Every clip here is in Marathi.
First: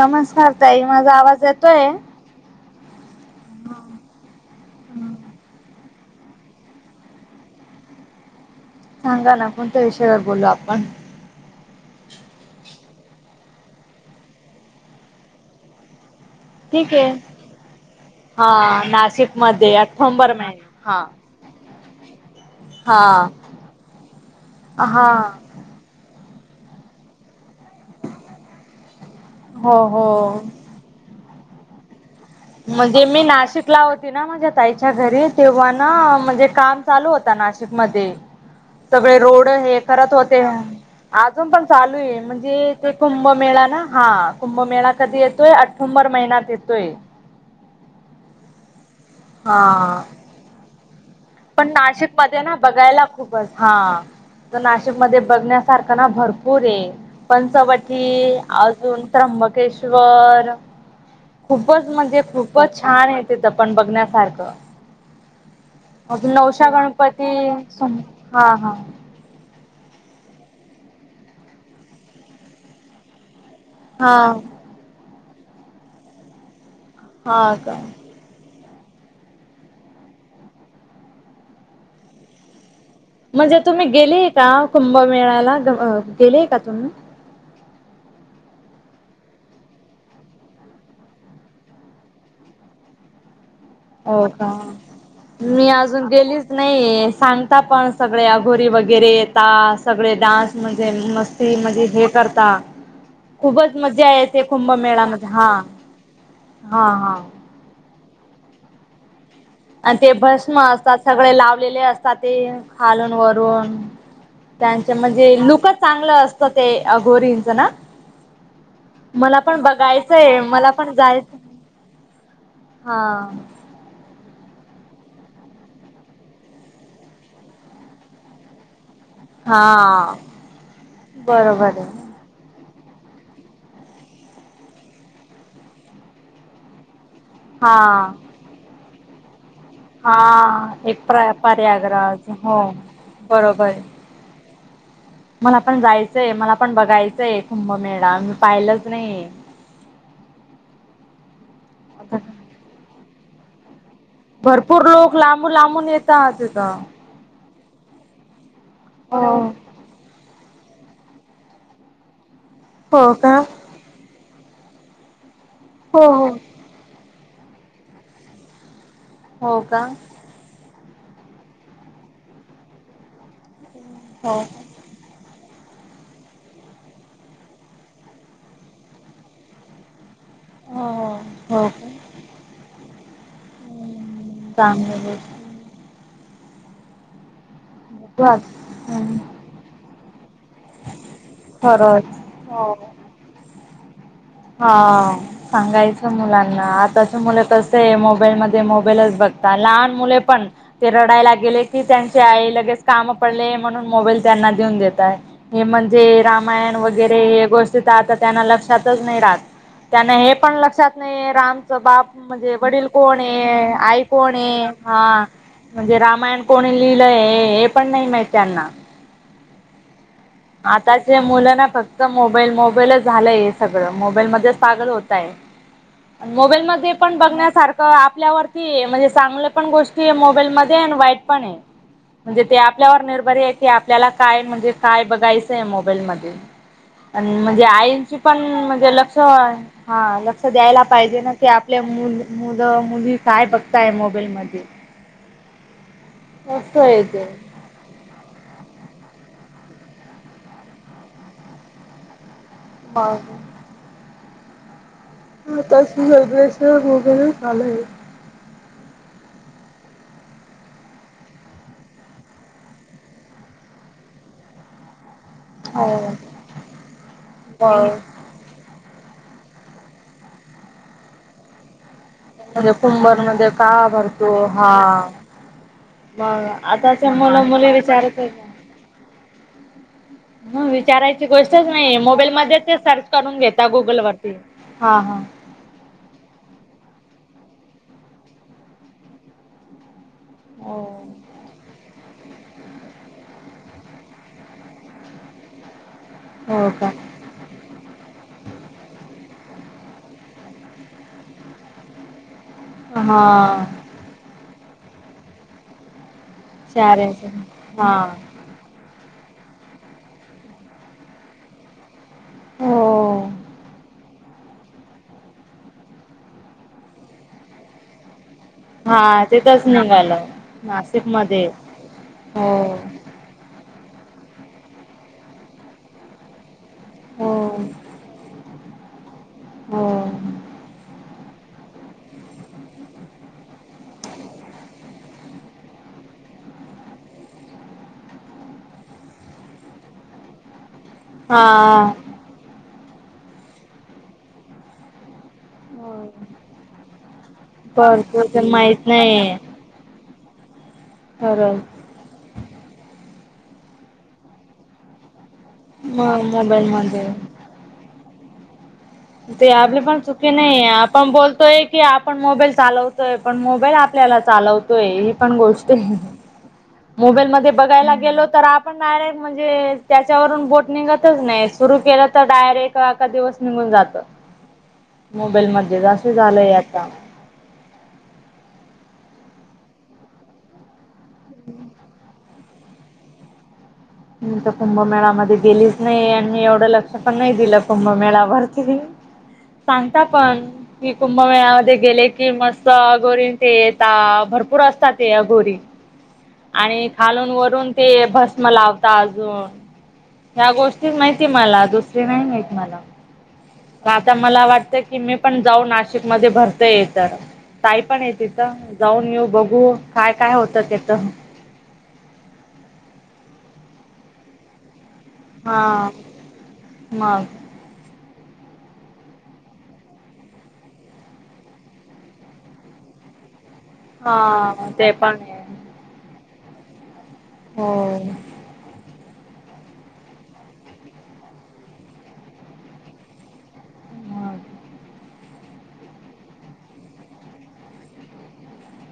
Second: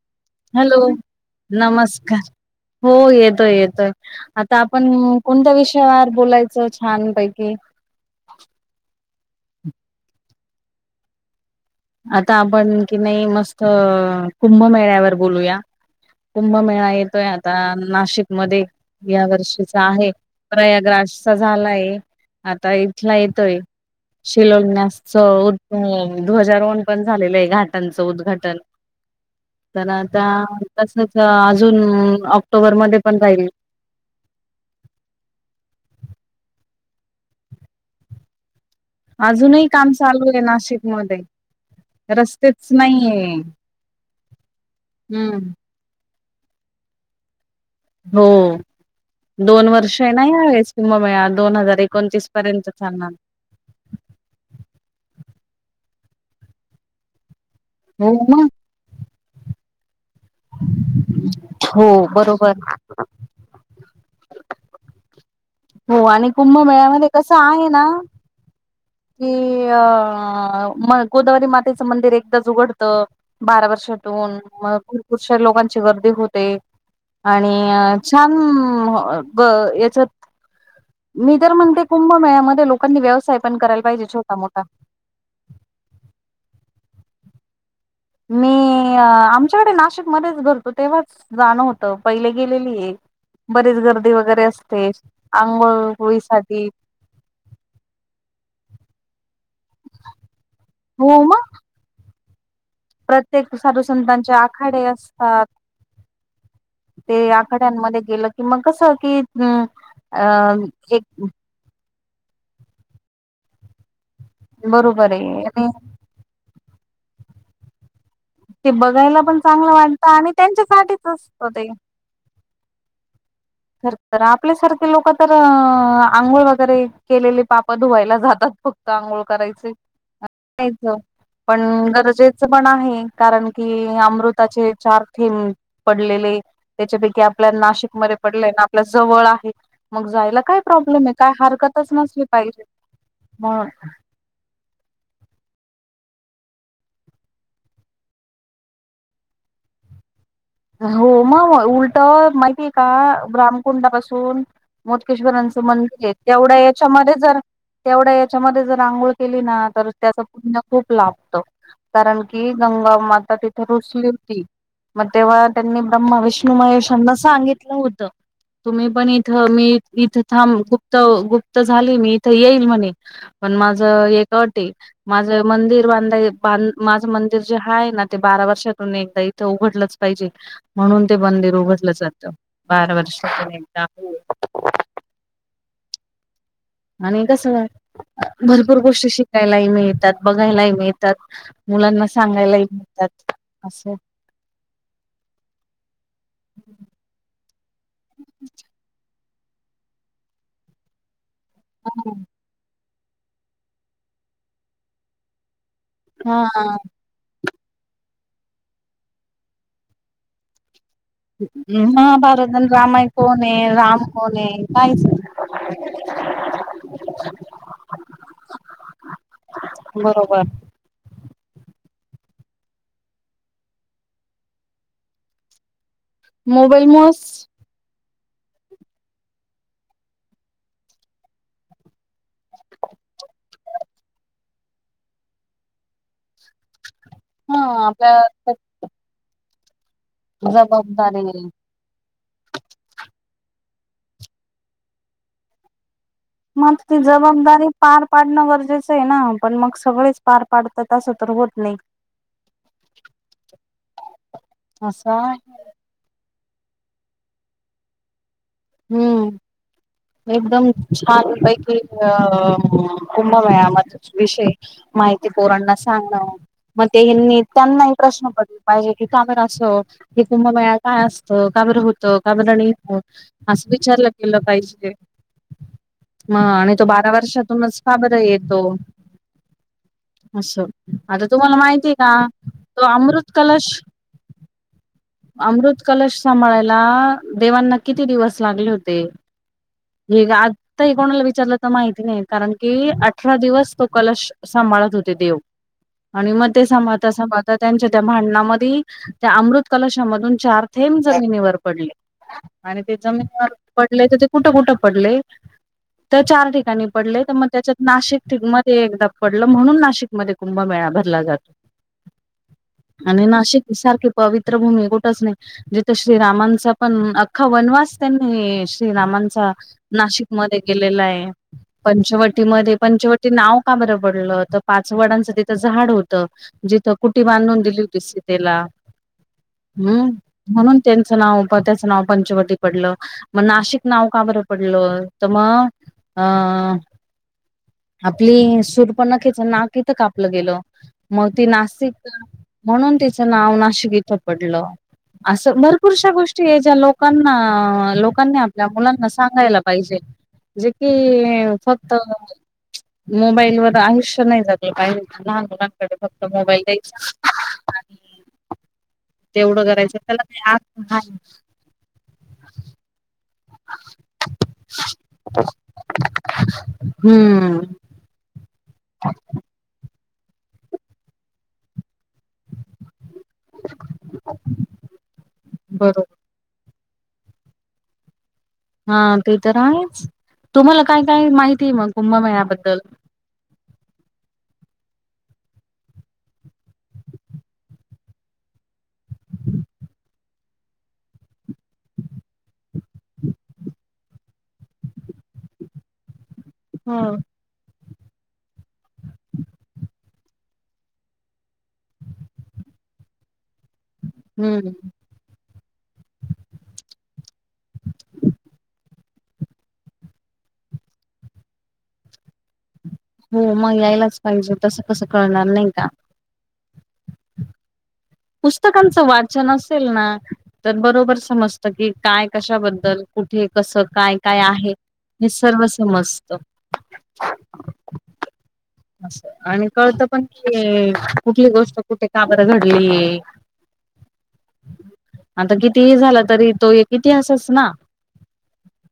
नमस्कार हॅलो ताई, माझा आवाज येतोय. नमस्कार हो येतोय येतोय, आता आपण कोणत्या विषयावर बोलायचं छान पैकी. सांगा ना कोणत्या विषयावर बोलू आपण? आता आपण की नाही मस्त अ कुंभमेळ्यावर बोलूया. कुंभमेळा ठीक आहे. येतोय आता नाशिक मध्ये, हा या नाशिक वर्षीच मध्ये आहे आठंबर महिना हा प्रयागराज. तुमचा झालाय आता इथला हा येतोय शिलोंगण्याच हा ध्वजारोहण पण झालेलय. त्यांचं उद्घाटन हो पण, हो आता तसच अजून ऑक्टोबरमध्ये मधी पण मी राहील नाशिकला होती ना माझ्या ताईच्या घरी, तेव्हा ना म्हणजे काम चालू होता नाशिकमध्ये. सगळे रोड अजूनही हे काम करत चालू होते आहे नाशिकमध्ये अजून पण चालू आहे रस्तेच म्हणजे, ते नाहीये. कुंभमेळा त्यांना हा कुंभमेळा कधी हम्म येतोय अठोंबर महिन्यात येतोय. हो दोन वर्ष हा येणा ह्या वेळेस कुंभमेळा. दोन पण हजार एकोणतीस नाशिकमध्ये ना पर्यंत बघायला चालणार. खूपच असतं हा नाशिकमध्ये बघण्यासारखा तिथं ना भरपूर ये हो पंचवटी मग अजून त्र्यंबके श्वर बरं हो खूपच म्हणजे बरोबर खूपच छान ये तिथं पण बघण्या सारखं हो आणि अजून नवश्या कुंभमेळ्यामध्ये कसं गणपती आहे ना हा हा कि अ म गोदावरी मातेचं मंदिर एकदाच उघडतं, बारा हा वर्षातून मग भरपूर साऱ्या लोकांची गर्दी होते. आणि हा का छान मग याच्यात, मी तर म्हणते कुंभमेळ्यामध्ये लोक नी आणि व्यवसाय पण करायला. पाहिजे गेलेय छोटा का मोठा. कुंभमेळ्याला अ गेलेय का तुम्ही? हम् मी आमच्याकडे नाशिक मध्येच भरतो, तेव्हाच जाण होत पहिली गेलेलीये. हो का, मी अजून गेलीच आंघोळीसाठी नाही ये सांगता पण सगळे अघोरी वगैरे येतात सगळे डान्स म्हणजे, हो मग मस्ती म्हणजे हे करतात. प्रत्येक खूपच साधू मज्जा संतांचे येते आखाडे कुंभमेळ्यामध्ये असतात हा हा हा ते आखाड्यांमध्ये गेलं की मग कस की, आणि ते अ भस्म असतात एक सगळे लावलेले असतात ते खालून वरून. त्यांच बरोबर म्हणजे आहे आणि लुकच चांगलं असतं ते अघोरींचं ना? ते बघायला मला पण चांगलं वाटतं आणि बघायचंय, मला पण त्यांच्यासाठीच जायचं. असतं हा खरतरं आपल्यासारखे लोक तर अ आंघोळ वगैरे केलेले पाप धुवायला जातात फक्त आंघोळ करायचे हा पण बरोबर आहे गरजेचं पण आहे. कारण की अमृताचे चार थेंब पडलेले त्याच्यापै की आपल्या हा नाशिकमध्ये पडलंय ना आपल्या जवळ आहे. मग हा जायला काय एक प्रॉब्लेम आहे प्र काय हरकतच नसली प्रयागराज हो पाहिजे म्हणून बरोबर मला पण जायचंय, मला पण बघायचंय, कुंभमेळा मी पाहिलंच नाही. हो मग उलटं माहितीये का रामकुंडापासून भरपूर लोक लांबून मोटकेश्वरांचं लांबून मंदिर आहे येतात तेवढ्या तिथं. याच्यामध्ये जर तेवढ्या याच्यामध्ये जर आंघोळ हो केली ना तर त्याच पुण्य खूप लाभतं कारण कि गंगा हो का माता तिथे रुसली होती मग तेव्हा त्यांनी हो ब्रह्मा हो. विष्णू महेशांना सांगितलं होत तुम्ही पण इथ हो मी का इथ थांब इथं गुप्त झाली मी तर येईल म्हणे पण माझं एक हो अट हे माझं मंदिर बांधाय बांध माझं मंदिर जे हा आहे ना ते बारा वर्षातून एकदा इथं उघडलंच पाहिजे म्हणून हो ते मंदिर उघडलं जातं बाराव कामवर आणि कसं बर भरपूर गोष्टी शिकायलाही मिळतात, बघायलाही मिळतात, मुलांना खरंच सांगायलाही हो. मिळतात. असे हा सांगायचं मुलांना आताच मुलं तर मोबाईल मध्ये मोबाईलच बघता लहान मुले पण ते रडायला ला गले की त्यांची आई लगेच काम पडले म्हणून मोबाईल त्यांना देऊन देताय. हे म्हणजे हा रामायण वगैरे हे गोष्टी तर आता त्यांना लक्षातच नाही राहत त्यांना हे पण लक्षात नाही रामचं बाप महाभारत म्हणजे आणि वडील रामायण कोण आहे? राम आई कोण आहे? काहीच हा नाही. म्हणजे रामायण कोणी लिहिलंय? हे पण नाही माहित त्यांना बरोबर मुलांना फक्त मोबाईल मोबाईलच झालाय हे सगळं मोबाईल मध्येच पागल होतय मोबाईल मध्ये पण बघण्यासारखं आप ल्यावरती म्हणजे चांगलं पण गोष्टी आहे मोबाईल मध्ये आणि वाईट पण आहे. म्हणजे ते आपल्यावर निर्भरी आहे की आपल्याला काय म्हणजे काय बघ. घायच आहे मोबाईल मध्ये आणि हा म्हणजे आईंची आपल्या पण म्हणजे लक्ष हा लक्ष द्यायला पाहिजे जबाबदारी ना की आपल्या मु मुलं मुली काय बघताय? मोबाईल मध्ये मग ती जबाबदारी पार पाड णं गरजेचं आहे ना पण मग सगळेच पार पाडतात असं तर होत नाही बर बर असा आता वगेश वगैर झालेय हम्म एकदम छान पैकी अ कुंभमेळ्यामधला विषय माहिती पोरांना हो सांगण मग ते त्यांनाही प्रश्न पडले पाहिजे. की का बरं असं की कुंभमेळा काय असतं? का बरं होतं? का बरं नाही म्हणजे होत? कुंभार मध्ये का विचारलं भरतो केलं पाहिजे. हा ह मग आणि तो बारा आताच्या मुलं मुली वर्षातूनच का बरं विचारत आहे येतो? ह असं आता विचारायची तुम्हांला गोष्टच माहितीय नाही का? मोबाईल मध्ये ते तो सर्च अमृत करून कलश घेता गुगल वरती हा हा अमृत कलश सांभाळयला देवांना किती दिवस लागले होते? हे हो आता हे कोणाला विचारलं तर माहिती नाही कारण की अठरा दिवस तो कलश सांभाळत होते देव आणि मग ते हो का सभता सभता त्यांच्या त्या भांडणा म त्या अमृत कलशामधुन चार थेंब जमिनीवर पडले आणि ते ज हा पडले तर ते कुठं कुठं पडले त्या चार ठिकाणी चालेल पडले तर मग त्याच्यात हा नाशिक मध्ये एकदा पडलं म्हणून नाशिकमध्ये कुंभमेळा भरला जातो हो आणि नाशिक सारखे पवित्र भूमी कुठच नाही जिथे श्रीरामांचा पण अख्खा वनवास हे हा श्रीरामांचा तिथंच निघालं नाशिक मध्ये गेलेला नाशिक आहे मध्ये हो पंचवटीमध्ये पंचवटी नाव का बरब पडलं तर पाच वडांचं तिथं झाड होतं जिथं कुटी हो बांधून दिली होती सीतेला हो हम्म म्हणून त्यांचं नावप त्याचं नाव पंचवटी पडलं मग नाशिक नाव का बरं पडलं तर मग अ आपली सूर पण न ख्याच नाक इथं कापलं गेल मग ती हा नाशिक म्हणून तिचं नाव नाशिक इथं पडलं असं भरपूरश्या गोष्टी आहे ज्या लोकांना ना भरपूर लोकांनी तर आपल्या माहित मुलांना नाही सांगायला पाहिजे जे कि खरंच फक्त मोबाईल वर आयुष्य नाही झाातलं पाही लह मुलांकडे म फक्त मोबाईल द्यायच मध्ये ते आपली पण त्याला चुकी काही नाही अर्थ आपण नाही. बोलतोय की आपण मोबाईल चालवतोय पण मोबाईल आपल्याला चालवतोय ही पण गोष्ट आहे मोबाईल म हम्म बघायला गेलो तर आप आहे म्हणजे त्याच्यावरून बोट निघतच नाही सुरू के आता डायरे ए एका दिवस निघून जात मोबाईल मध्यें बरोबर. झालंय आता हा ते तर आहे तुम्हाला काय काय माहितीय मग कुंभमे याबद्दल दल मी तर कुंभमेळामध्येध्ये गेलीच नाही आणि एवढं लक्ष पण नाही दिलं कुंभमेळावर किती सांगता पण की कुंभमेळमध्ये गेले की मस्त गोरी ते येत भरपूर असतात ते अ गोरी आणि हो. खालून वरून ते भस्म लाव या गोष्टी माहितीय मला दुसरी नाही माहती मला आता मला हम्म वाटतं की मी पण जाऊ नाशिक मध्ये भरता ये तर ताई पण य तिथं जाऊन येऊ बघू काय काय होतं त्याथ हो मग यायलाच पाहिजे तस कसं कळणार नाही का हा मग पुस्तकांचं वाचन असेल ना तर बरोबर समजत की काय कशाबद्दल कुठे कसं काय काय हा आहे ते पण हे आहे सर्व समजत हो असं आणि कळत पण कि कुठली गोष्ट कुठे काबर घडली मग [inaudible] आता किती हे झाला तरी तो एक इतिहासच ना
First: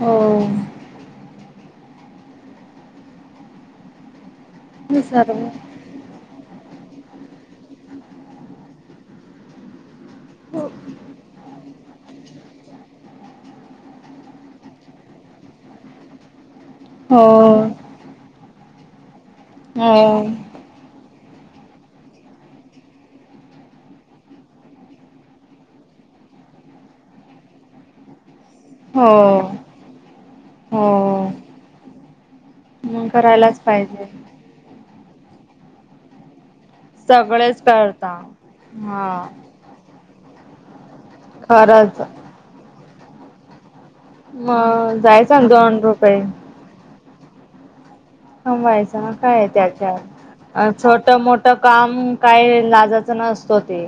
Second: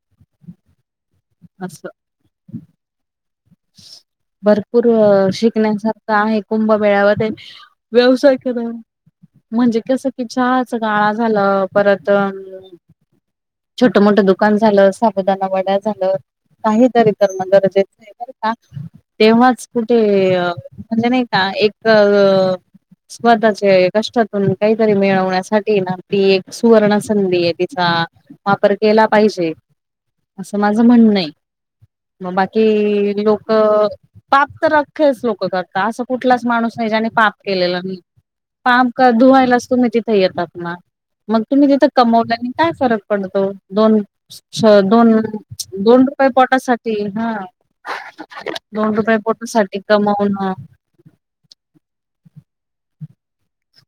हो असं भरपूर हे सर्व शिकण्यासारखं आहे कुंभ मेळावा व्यवसाय करा म्हणजे कस कि हो छहाच गाळा झालं परत अ छोट मोठं दुकान झालं साबुदाणा वड्या झालं काहीतरी तर म गरजेत का तेव्हाच कुठे हो म्हणजे नाही हा एक अ स्वतःचे कष्टातून काहीतरी मिळवण्यासाठी ना आपली एक सुवर्ण संधी आहे तिचा हां वापर केला हो पाहिजे असं माझं म्हणणंय हो मग मग बाकी लोक करायलाच पाहिजे पाप तर अखखेच लोक करताात असं कुठलाच माणूस ने पाप सगळेच केलेलं म करता पाप हा धुवायलाच तुम्ही तिथ येतात ना मग तुम्ही तिथं खरंच कमवल्याने काय फरक पडतो दोन मग दोन जायचा ना दोन रुपये पोटासाठी हा दोन रुपये कमवायचे पोटासाठी त्याच्यात कमवणं मग काय छोटं मोठं काम काय लाजायचं नसतं ते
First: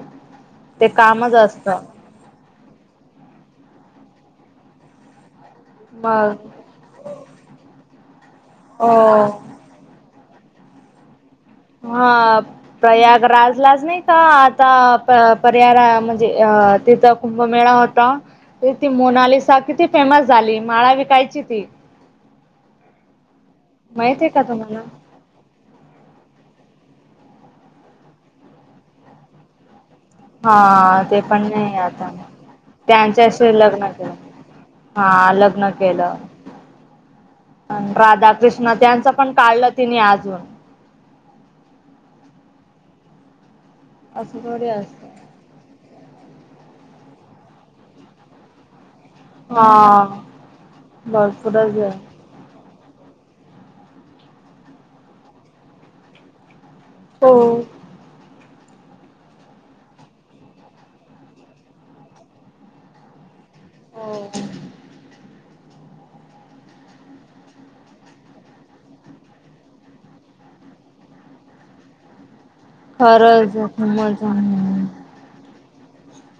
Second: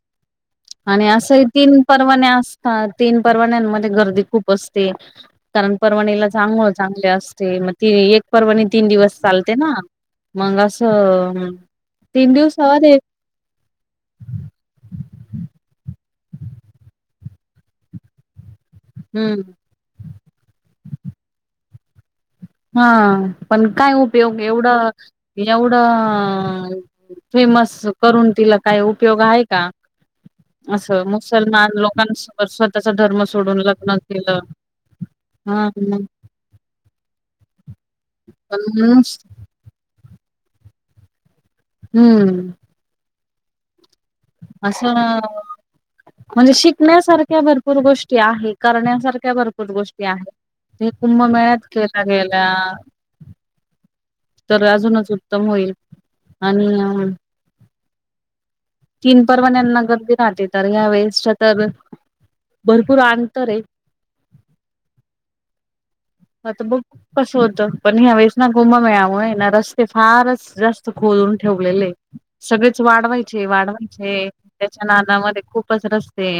ते आणि कामच असंही असत तीन परवान असतात तीन परवान्यांमध्ये गर्दी खूप असते कारण परवाणीला मग चांगळ चांगले असते मग ती एक परवाणी तीन हो दिवस चालते ना मंग असं तीन हा दिवसावर एक प्रयाग राजलाच नाही का आता त्यारा म्हणजे अ तिथ कुंभमेळा होता ती हम्म मोनालीसा किती फेमस झाली माळा विकायची ती हा पण काय माहित आहे उपयोग का तुम्हाला एवढं एवढं फेमस करून तिला काय उपयोग आहे का हा असं ते पण नाही मुसलमान आता लोकां स्वतःचा धर्म सोडून लग्न केलं हा लग्न केलं [inaudible] राधा कृष्ण पण त्यांचं पण काढलं तिने अजून हम्म असं थोडी असं असत म्हणजे शिकण्यासारख्या भरपूर गोष्टी आहे करण्यासारखे आपण आहेत ्या भरपूर गोष्टी हा आहेत ते कुंभमेळ्यात भरपूरच आहे केल्या गेल्या तर अजूनच उत्तम होईल आणि हो तीन परवान्यांना गर्दी राहते तर यावेेळेस तर भरपूर आण हो हा तर ब कसो होत पण वेचना गुम म आय ना रस्ते फारच जास्त खू ठेवले सगळेच वाढवायचे खरंच वाढवायचे खूपच त्याच्या नादामध्ये खूप खूपच रस्ते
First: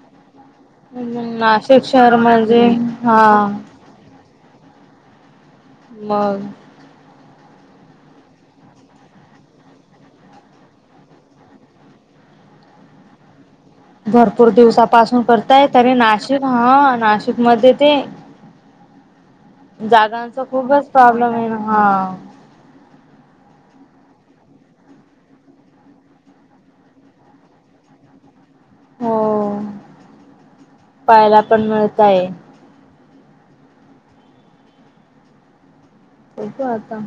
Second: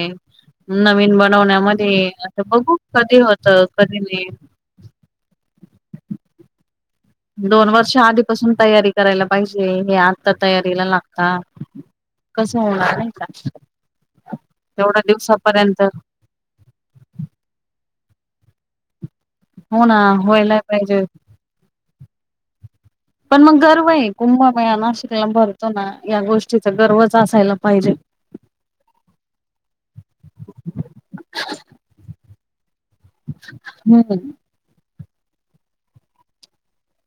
नवीन नाशिक बनवण्यामध्ये शहर आ म्हणजे बघू कधी हा होत कधी नाही मग दोन वर्ष आधीपासून तयारी करायला पाहिजे हे आता तयारीला लागता कसं होणार नाही का भरपूर तेवढ्या दिवसापासून करताय दिवसापर्यंत तरी नाशिक हा नाशिक मध्ये ते हो ना जागांचा व्हायला खूपच पाहिजे प्रॉब्लेम आहे ना हा पण मग गर्व आहे कुंभमेळा नाशिकला भरतो ना या गोष्टीचा गर्वच असायला पाहिजे हो पाहायला पण मिळतय हम्म होप आता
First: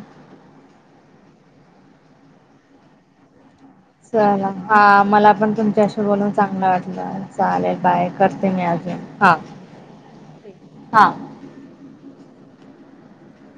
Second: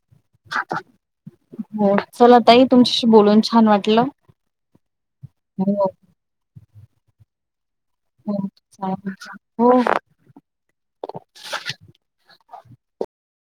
हो चला ताई तुमच्याशी बोलून छान वाटलं चला हा मला पण हो तुमच्याशी बोलून चांगलं वाटलं चालेल बाय हो करते मी अजून चालेल. हा हो. हो. हा [inaudible]